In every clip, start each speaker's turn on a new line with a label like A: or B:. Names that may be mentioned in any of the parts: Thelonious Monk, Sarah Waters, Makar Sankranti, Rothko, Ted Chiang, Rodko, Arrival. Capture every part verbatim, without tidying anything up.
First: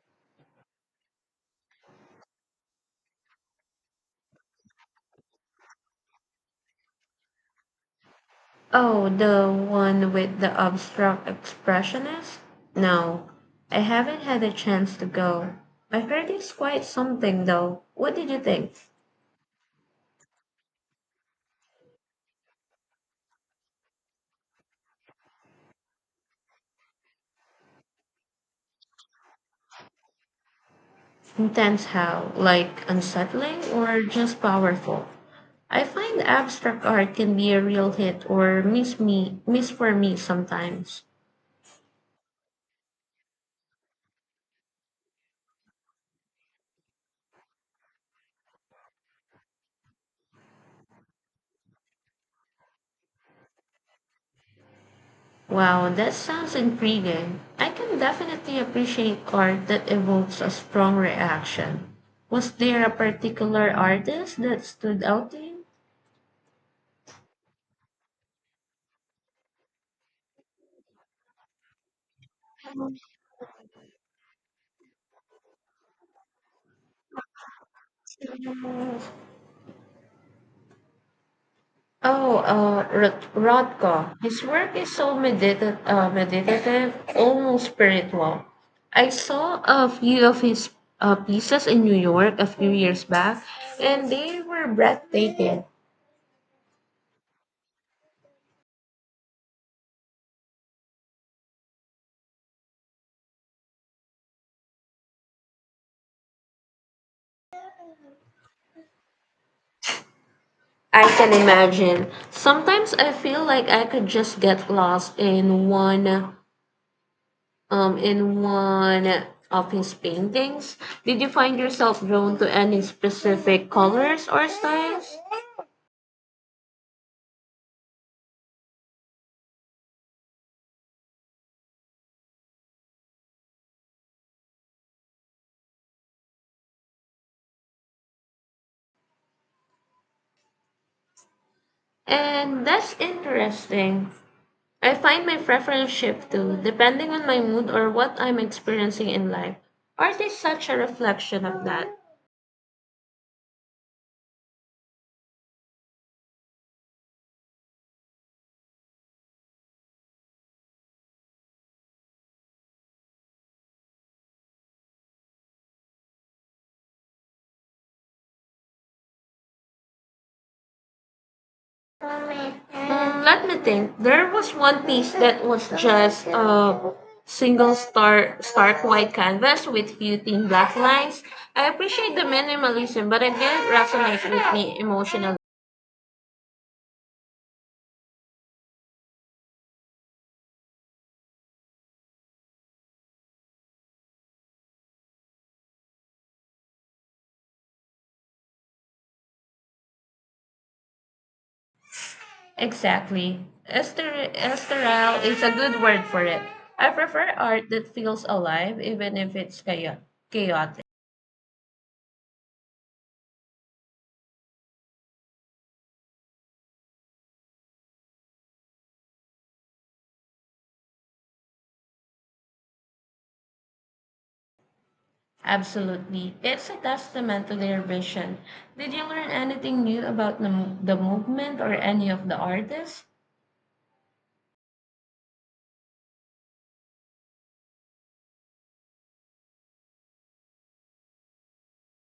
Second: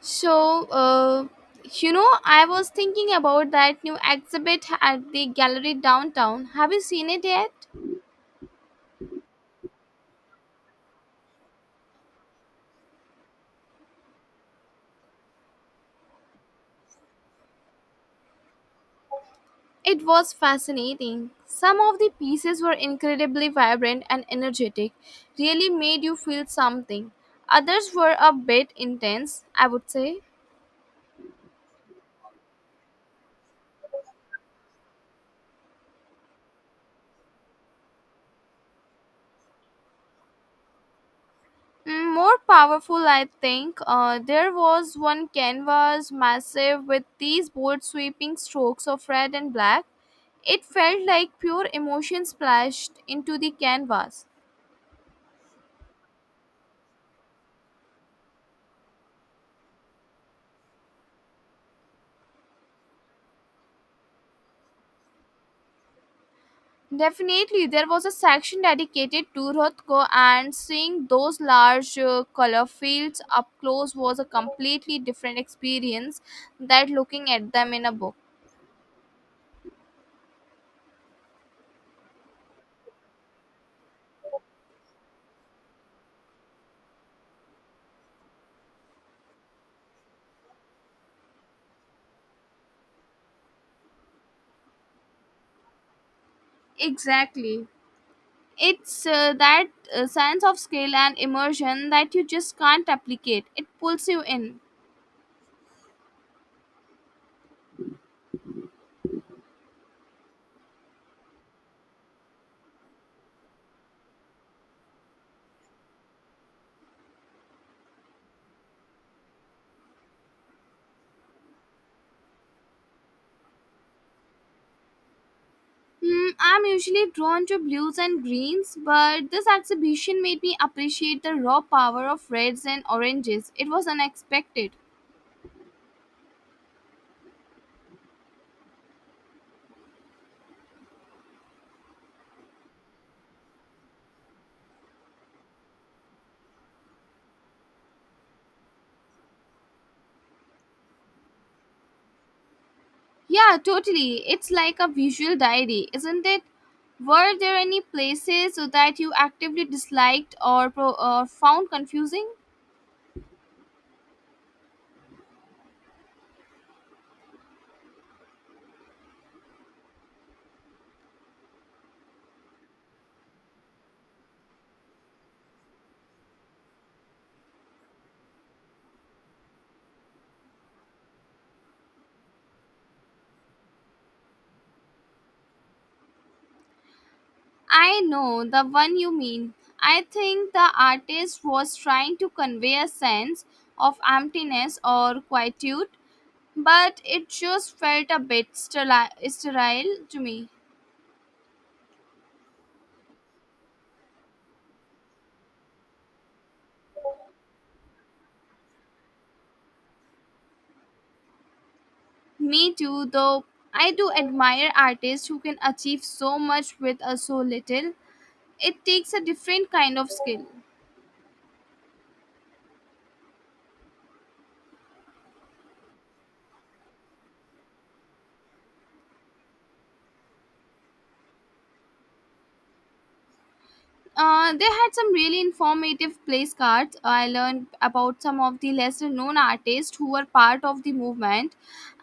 A: So, uh, you know, I was thinking about that new exhibit at the gallery downtown. Have you seen it yet?
B: Oh, the one with the abstract expressionist? No, I haven't had a chance to go. I heard it's quite something, though. What did you think?
A: It was fascinating. Some of the pieces were incredibly vibrant and energetic, really made you feel something. Others were a bit intense, I would say.
B: Intense how? Like unsettling or just powerful? I find abstract art can be a real hit or miss me miss for me sometimes.
A: Mm, more powerful, I think. Uh, there was one canvas massive with these bold sweeping strokes of red and black. It felt like pure emotion splashed into the canvas.
B: Wow, that sounds intriguing. I can definitely appreciate art that evokes a strong reaction. Was there a particular artist that stood out to you?
A: Definitely, there was a section dedicated to Rothko, and seeing those large uh, color fields up close was a completely different experience than looking at them in a book.
B: Oh, uh, Rod- Rodko. His work is so medita- uh, meditative, almost spiritual. I saw a few of his uh, pieces in New York a few years back, and they were breathtaking.
A: Exactly. It's uh, that uh, sense of scale and immersion that you just can't replicate. It pulls you in.
B: I can imagine. Sometimes I feel like I could just get lost in one um, in one of his paintings. Did you find yourself drawn to any specific colors or styles?
A: Hmm, I'm usually drawn to blues and greens, but this exhibition made me appreciate the raw power of reds and oranges. It was unexpected.
B: And that's interesting. I find my preference shift too, depending on my mood or what I'm experiencing in life. Art is such a reflection of that.
A: Yeah, totally. It's like a visual diary, isn't it? Were there any places that you actively disliked or pro- or found confusing?
B: Mm, let me think. There was one piece that was just a single star stark white canvas with few thin black lines. I appreciate the minimalism, but it didn't resonate with me emotionally.
A: I know the one you mean. I think the artist was trying to convey a sense of emptiness or quietude, but it just felt a bit sterile, sterile to me.
B: Exactly. Ester- Esteril is a good word for it. I prefer art that feels alive, even if it's chao- chaotic.
A: Me too, though I do admire artists who can achieve so much with uh, so little. It takes a different kind of skill.
B: Absolutely. It's a testament to their vision. Did you learn anything new about the, mo- the movement or any of the artists?
A: Uh, they had some really informative place cards. I learned about some of the lesser known artists who were part of the movement,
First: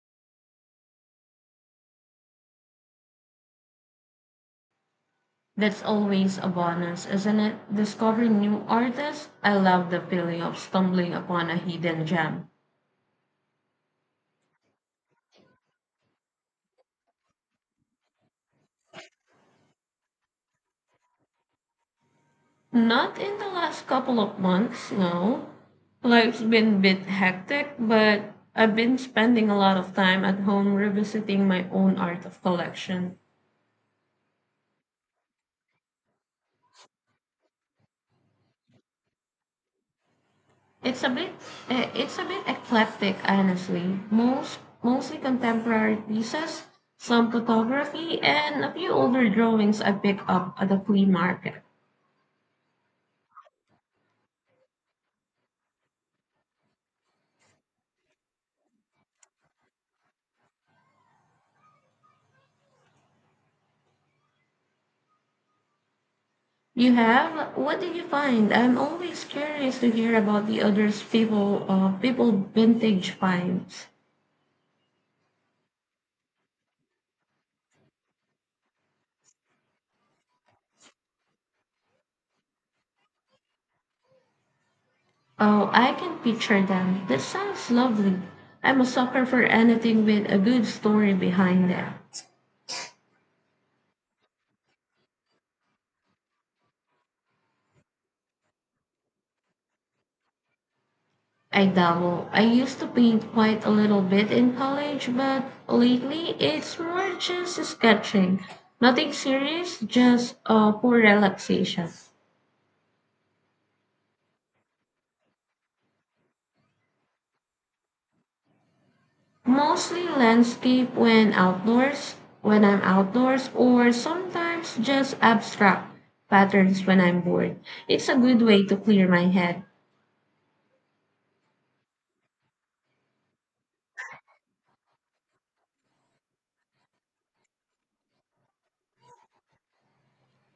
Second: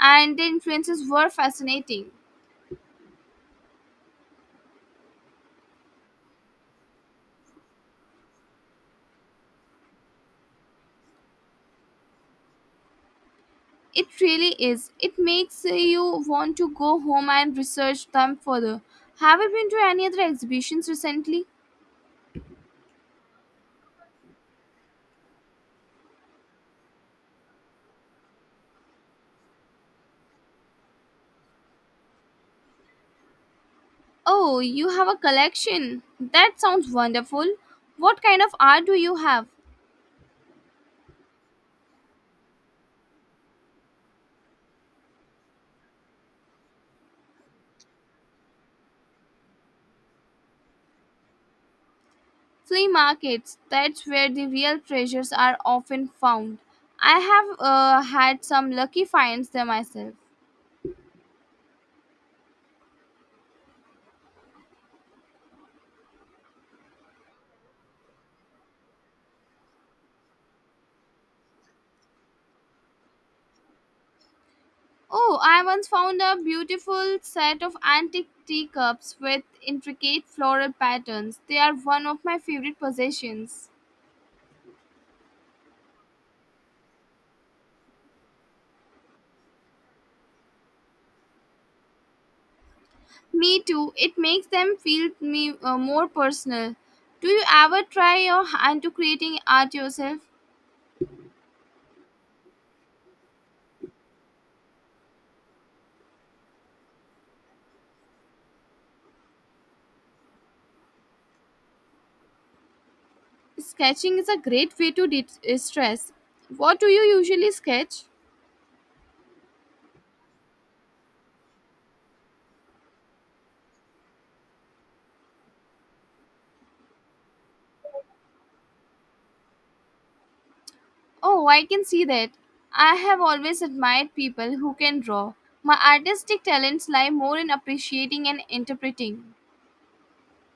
A: and their influences were fascinating.
B: That's always a bonus, isn't it? Discovering new artists. I love the feeling of stumbling upon a hidden gem.
A: It really is. It makes uh, you want to go home and research them further. Have you been to any other exhibitions recently?
B: Not in the last couple of months, no. Life's been a bit hectic, but I've been spending a lot of time at home revisiting my own art of collection.
A: Oh, you have a collection. That sounds wonderful. What kind of art do you have?
B: It's a bit eh, it's a bit eclectic, honestly. Most mostly contemporary pieces, some photography, and a few older drawings I picked up at the flea market.
A: Flea markets. That's where the real treasures are often found. I have uh, had some lucky finds there myself.
B: You have? What did you find? I'm always curious to hear about the others people uh, people vintage finds.
A: Oh, I once found a beautiful set of antique teacups with intricate floral patterns. They are one of my favorite possessions.
B: Oh, I can picture them. This sounds lovely. I'm a sucker for anything with a good story behind it.
A: Me too. It makes them feel me uh, more personal. Do you ever try your hand to creating art yourself?
B: I dabble. I used to paint quite a little bit in college, but lately it's more just sketching. Nothing serious, just uh, for relaxation.
A: Sketching is a great way to de- uh, stress. What do you usually sketch?
B: Mostly landscape when outdoors, When I'm outdoors, or sometimes just abstract patterns when I'm bored. It's a good way to clear my head.
A: Oh, I can see that. I have always admired people who can draw. My artistic talents lie more in appreciating and interpreting.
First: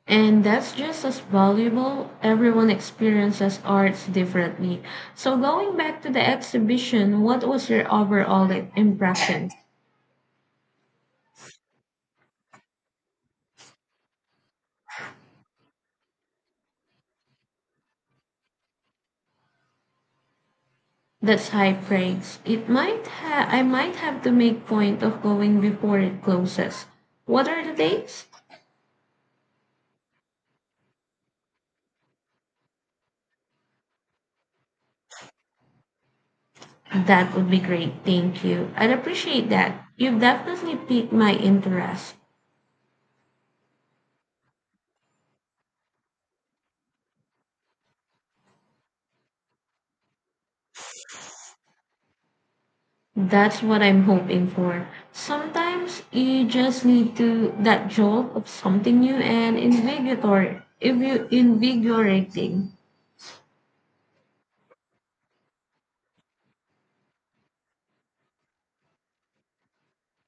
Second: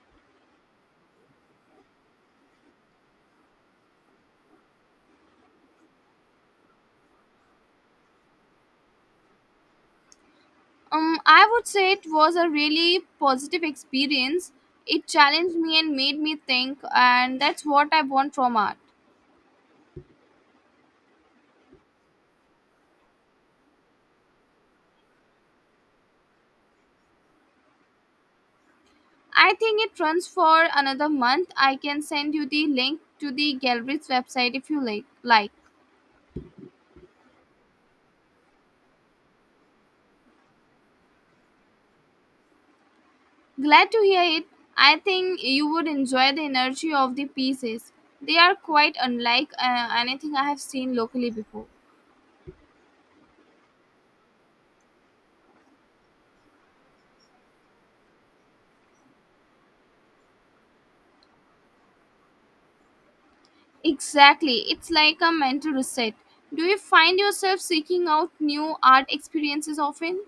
B: And that's just as valuable. Everyone experiences arts differently. So, going back to the exhibition, what was your overall i- impression?
A: Um, I would say it was a really positive experience. It challenged me and made me think, and that's what I want from art.
B: That's high praise. It might ha- I might have to make point of going before it closes. What are the dates?
A: I think it runs for another month. I can send you the link to the gallery's website if you like. like.
B: That would be great. Thank you. I'd appreciate that. You've definitely piqued my interest.
A: Glad to hear it. I think you would enjoy the energy of the pieces. They are quite unlike uh, anything I have seen locally before.
B: That's what I'm hoping for. Sometimes you just need to that jolt of something new and invigorator. If you invigorating,
A: Exactly. It's like a mental reset. Do you find yourself seeking out new art experiences often?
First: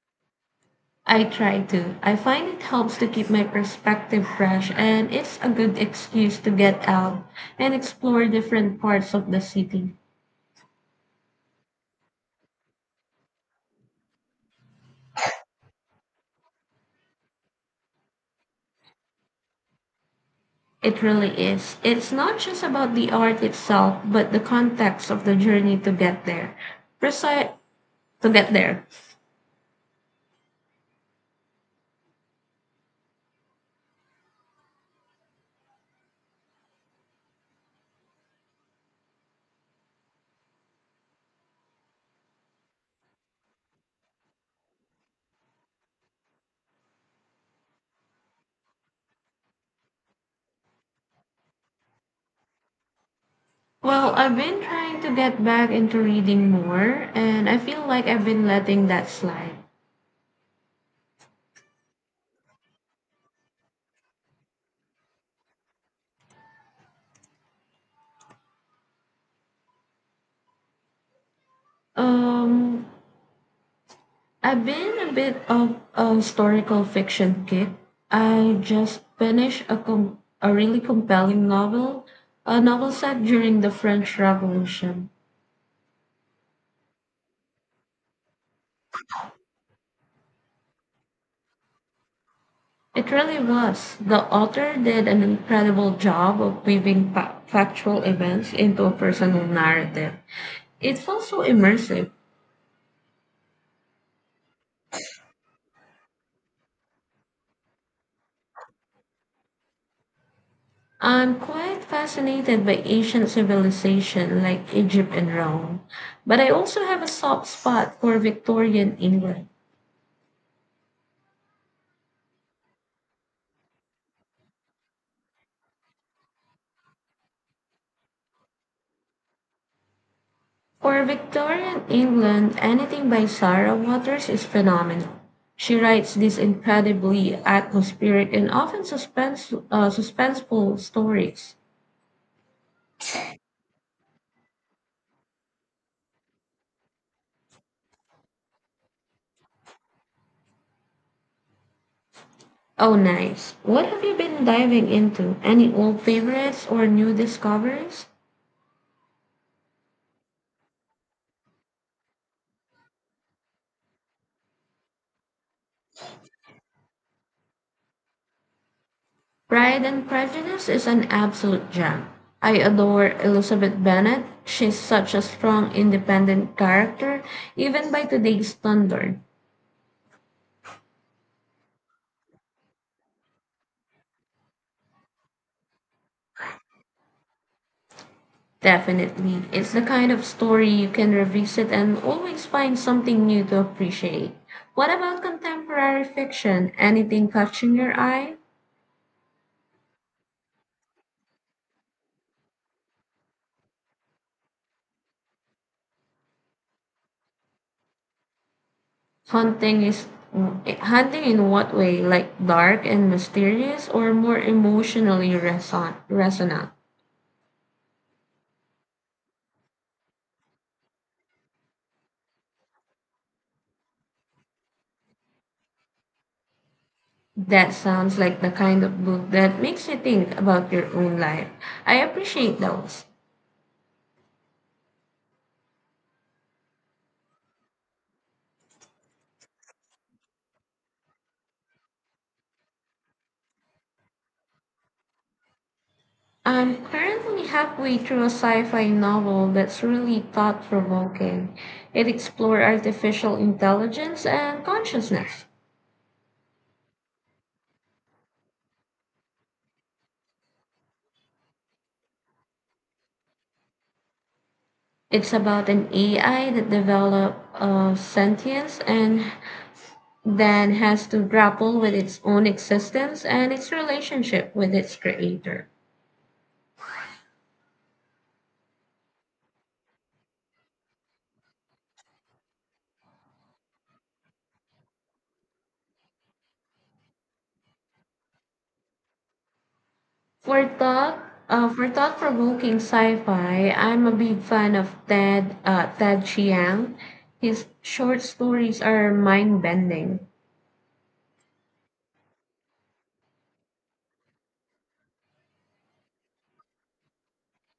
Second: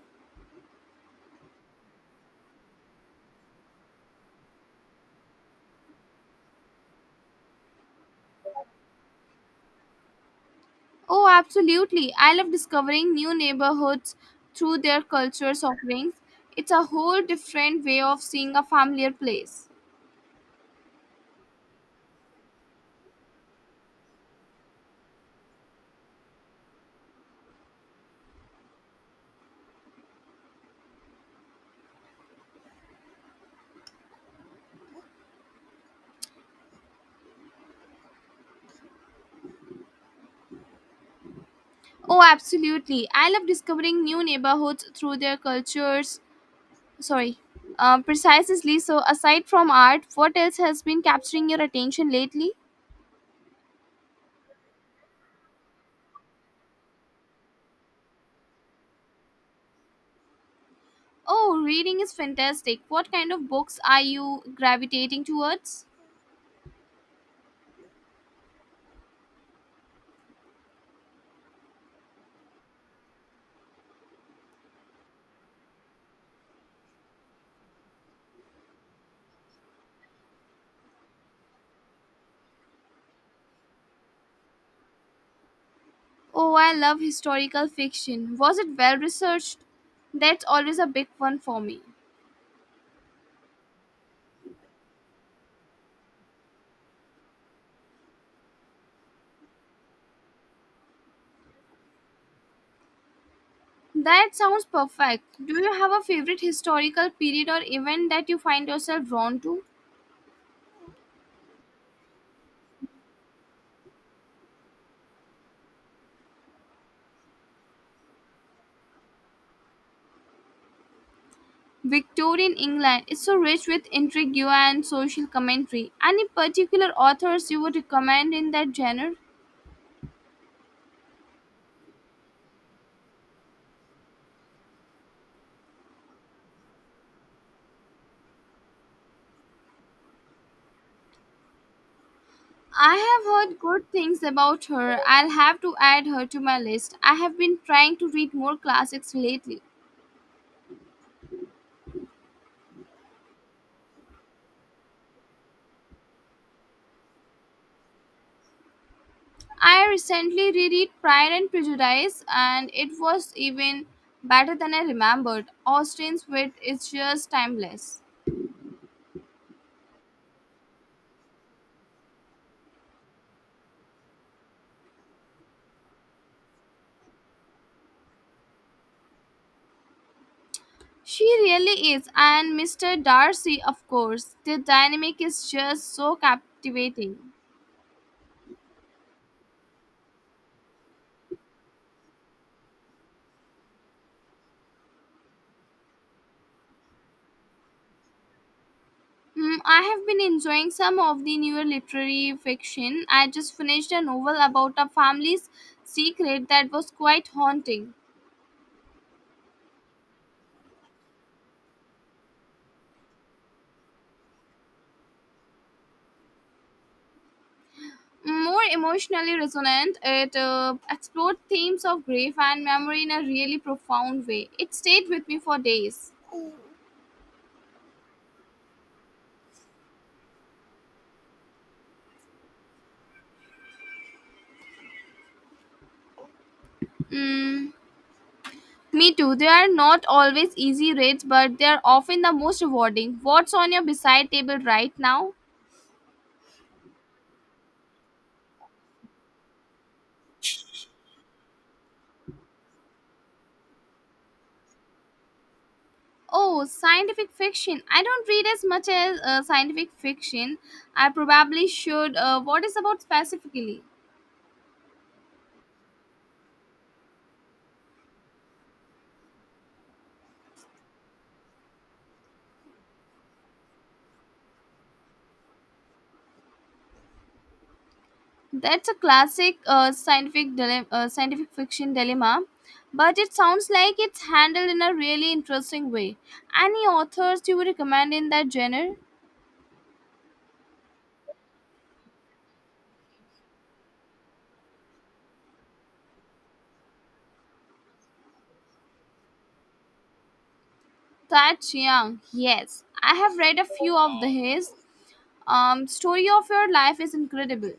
B: I try to. I find it helps to keep my perspective fresh, and it's a good excuse to get out and explore different parts of the city.
A: Oh, absolutely. I love discovering new neighborhoods through their cultures offerings. It's a whole different way of seeing a familiar place.
B: It really is. It's not just about the art itself, but the context of the journey to get there. Precise To get there.
A: Oh, absolutely. I love discovering new neighborhoods through their cultures. Sorry. Um, precisely. So, aside from art, what else has been capturing your attention lately?
B: Well, I've been trying to get back into reading more, and I feel like I've been letting that slide.
A: Oh, reading is fantastic. What kind of books are you gravitating towards?
B: Um, I've been a bit of a historical fiction kick. I just finished a com- a really compelling novel, a novel set during the French Revolution.
A: Oh, I love historical fiction. Was it well researched? That's always a big one for me.
B: It really was. The author did an incredible job of weaving fa- factual events into a personal narrative. It felt so immersive.
A: That sounds perfect. Do you have a favorite historical period or event that you find yourself drawn to?
B: I'm quite fascinated by ancient civilization like Egypt and Rome, but I also have a soft spot for Victorian England.
A: Victorian England is so rich with intrigue and social commentary. Any particular authors you would recommend in that genre?
B: For Victorian England, anything by Sarah Waters is phenomenal. She writes these incredibly atmospheric and often suspense, uh, suspenseful stories.
A: I have heard good things about her. I'll have to add her to my list. I have been trying to read more classics lately.
B: Oh, nice. What have you been diving into? Any old favorites or new discoveries?
A: I recently reread Pride and Prejudice, and it was even better than I remembered. Austen's wit is just timeless.
B: Pride and Prejudice is an absolute gem. I adore Elizabeth Bennet. She's such a strong, independent character, even by today's standard.
A: She really is, and mister Darcy, of course. The dynamic is just so captivating.
B: Definitely. It's the kind of story you can revisit and always find something new to appreciate. What about contemporary fiction? Anything catching your eye?
A: Hmm, I have been enjoying some of the newer literary fiction. I just finished a novel about a family's secret that was quite haunting.
B: Haunting is Haunting in what way? Like dark and mysterious or more emotionally reson- resonant?
A: More emotionally resonant, it uh, explored themes of grief and memory in a really profound way. It stayed with me for days.
B: That sounds like the kind of book that makes you think about your own life. I appreciate those.
A: Hmm. Me too. They are not always easy rates, but they are often the most rewarding. What's on your beside table right now?
B: I'm currently halfway through a sci-fi novel that's really thought-provoking. It explores artificial intelligence and consciousness.
A: Oh, scientific fiction. I don't read as much as uh, scientific fiction. I probably should. Uh, what is about specifically?
B: It's about an A I that develops uh, sentience and then has to grapple with its own existence and its relationship with its creator.
A: That's a classic uh, scientific dile- uh, scientific fiction dilemma, but it sounds like it's handled in a really interesting way. Any authors you would recommend in that genre?
B: For thought, uh, for thought-provoking sci-fi, I'm a big fan of Ted uh, Ted Chiang. His short stories are mind-bending.
A: That Chiang, yes. I have read a few of the his. Um, story of your life is incredible.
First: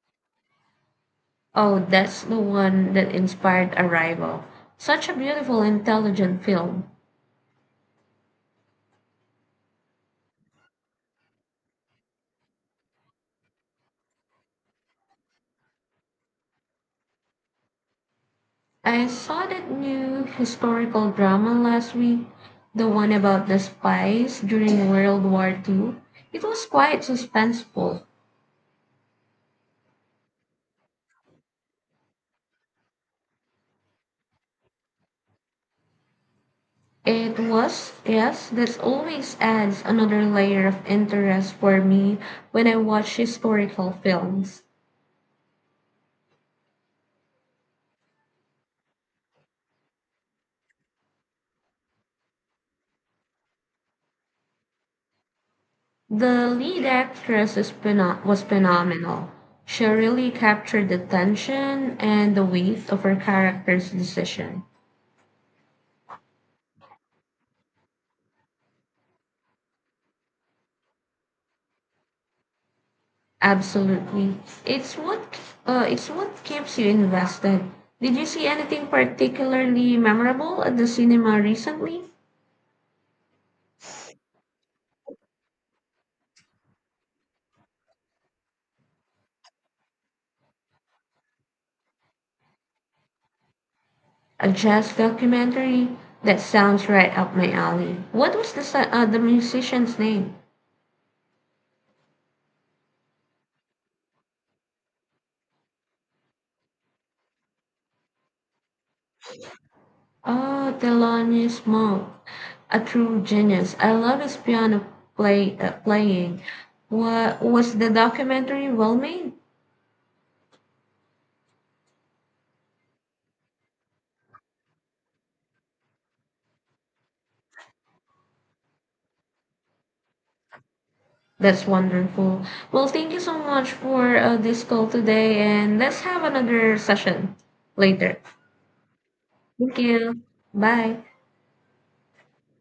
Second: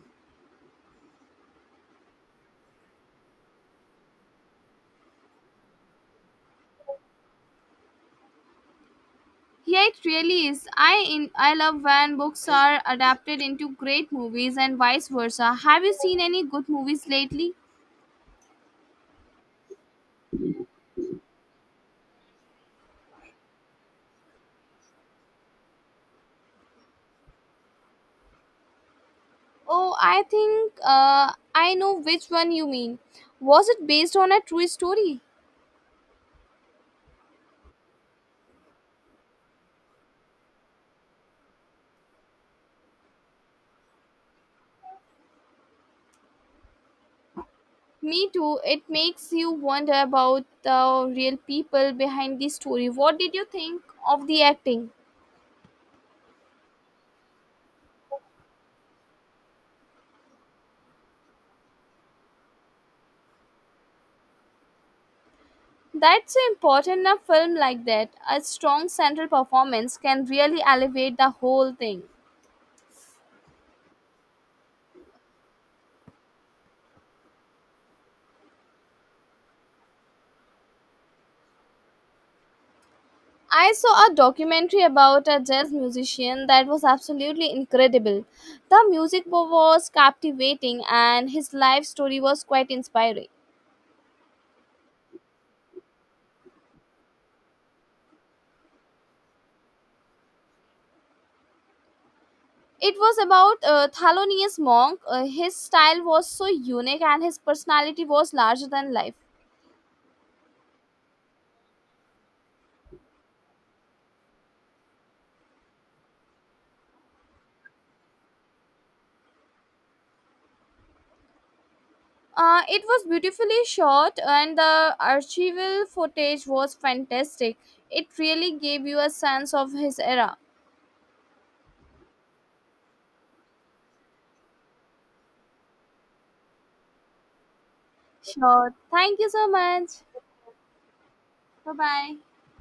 B: Oh, that's the one that inspired Arrival. Such a beautiful, intelligent film.
A: Yeah, it really is. I in, I love when books are adapted into great movies and vice versa. Have you seen any good movies lately?
B: I saw that new historical drama last week, the one about the spies during World War two. It was quite suspenseful.
A: Oh, I think uh, I know which one you mean. Was it based on a true story?
B: It was, yes, that always adds another layer of interest for me when I watch historical films.
A: Me too. It makes you wonder about the real people behind the story. What did you think of the acting?
B: The lead actress is pheno- was phenomenal. She really captured the tension and the weight of her character's decision.
A: That's important in a film like that. A strong central performance can really elevate the whole thing.
B: Absolutely. It's what uh, it's what keeps you invested. Did you see anything particularly memorable at the cinema recently?
A: I saw a documentary about a jazz musician that was absolutely incredible. The music was captivating and his life story was quite inspiring.
B: A jazz documentary that sounds right up my alley. What was the si- uh, the musician's name?
A: It was about a Thelonious Monk. Uh, his style was so unique and his personality was larger than life.
B: Oh, Thelonious Monk, a true genius. I love his piano play uh, playing. What was the documentary well made?
A: Uh, it was beautifully shot, and the archival footage was fantastic. It really gave you a sense of his era.
B: That's wonderful. Well, thank you so much for uh, this call today, and let's have another session later.
A: Sure. Thank you so
B: Thank
A: much.
B: you. Bye.
A: Bye bye.